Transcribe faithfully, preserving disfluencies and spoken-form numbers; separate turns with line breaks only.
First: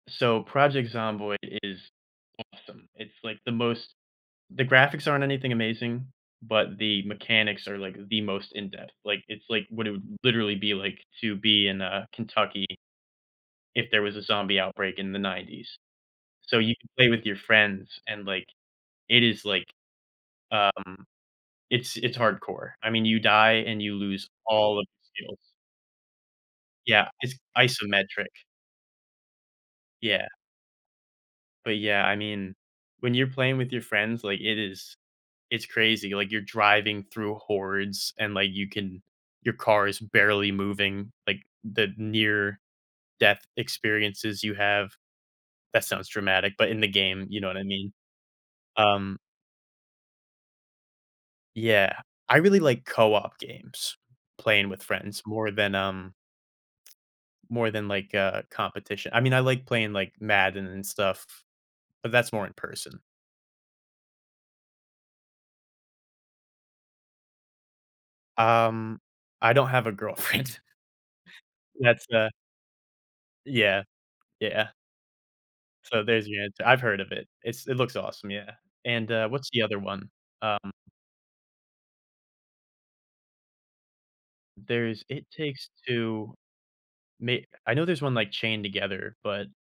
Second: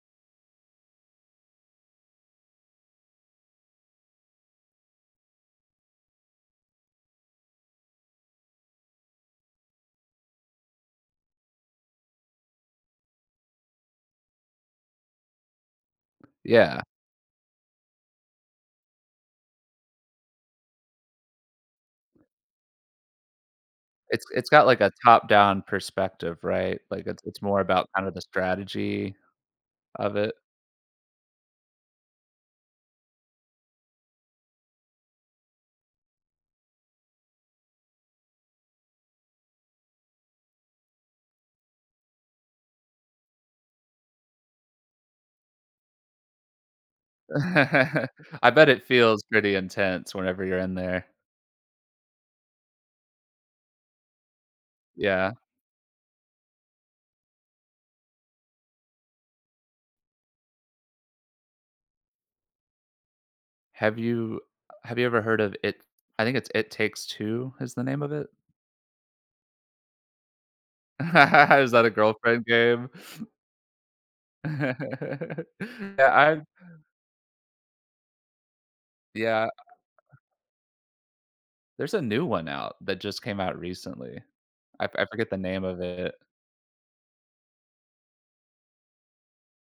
So, Project Zomboid is awesome. It's, like, the most the graphics aren't anything amazing, but the mechanics are, like, the most in depth, like, it's, like, what it would literally be, like, to be in, uh, Kentucky if there was a zombie outbreak in the nineties. So, you
Yeah.
can play with your friends and, like, it is, like, um, it's it's hardcore, I mean, you die and you
It's
lose
it's got,
all
like,
of
a
your skills.
top-down perspective, right? Like,
Yeah,
it's
it's
it's more about kind of the
isometric.
strategy of
Yeah.
it.
But, yeah, I mean, when you're playing with your friends, like, it is it's crazy, like, you're driving through hordes, and, like, you can your car is barely moving, like, the near death experiences you have that sounds dramatic, but in the game, you know what I mean.
I bet it
Um
feels pretty intense whenever you're in there.
Yeah, I really like co-op games, playing with friends
Yeah.
more than, um more than, like, a competition. I mean, I like playing, like, Madden and stuff, but that's more in person.
Have you uh, have you ever heard of it I think it's It Takes Two, is the name of it?
Um, I don't have a girlfriend.
Is that a
That's the
girlfriend game?
Yeah. Yeah. So,
Yeah,
there's
I
your answer, I've heard of it. It's it looks awesome, yeah. And, uh,
Yeah,
what's
I
the other one?
uh
Um
There's a new one out that just came out recently. I
There's,
I
It
forget the name
Takes
of it.
Two. Me I know there's one like Chained Together, but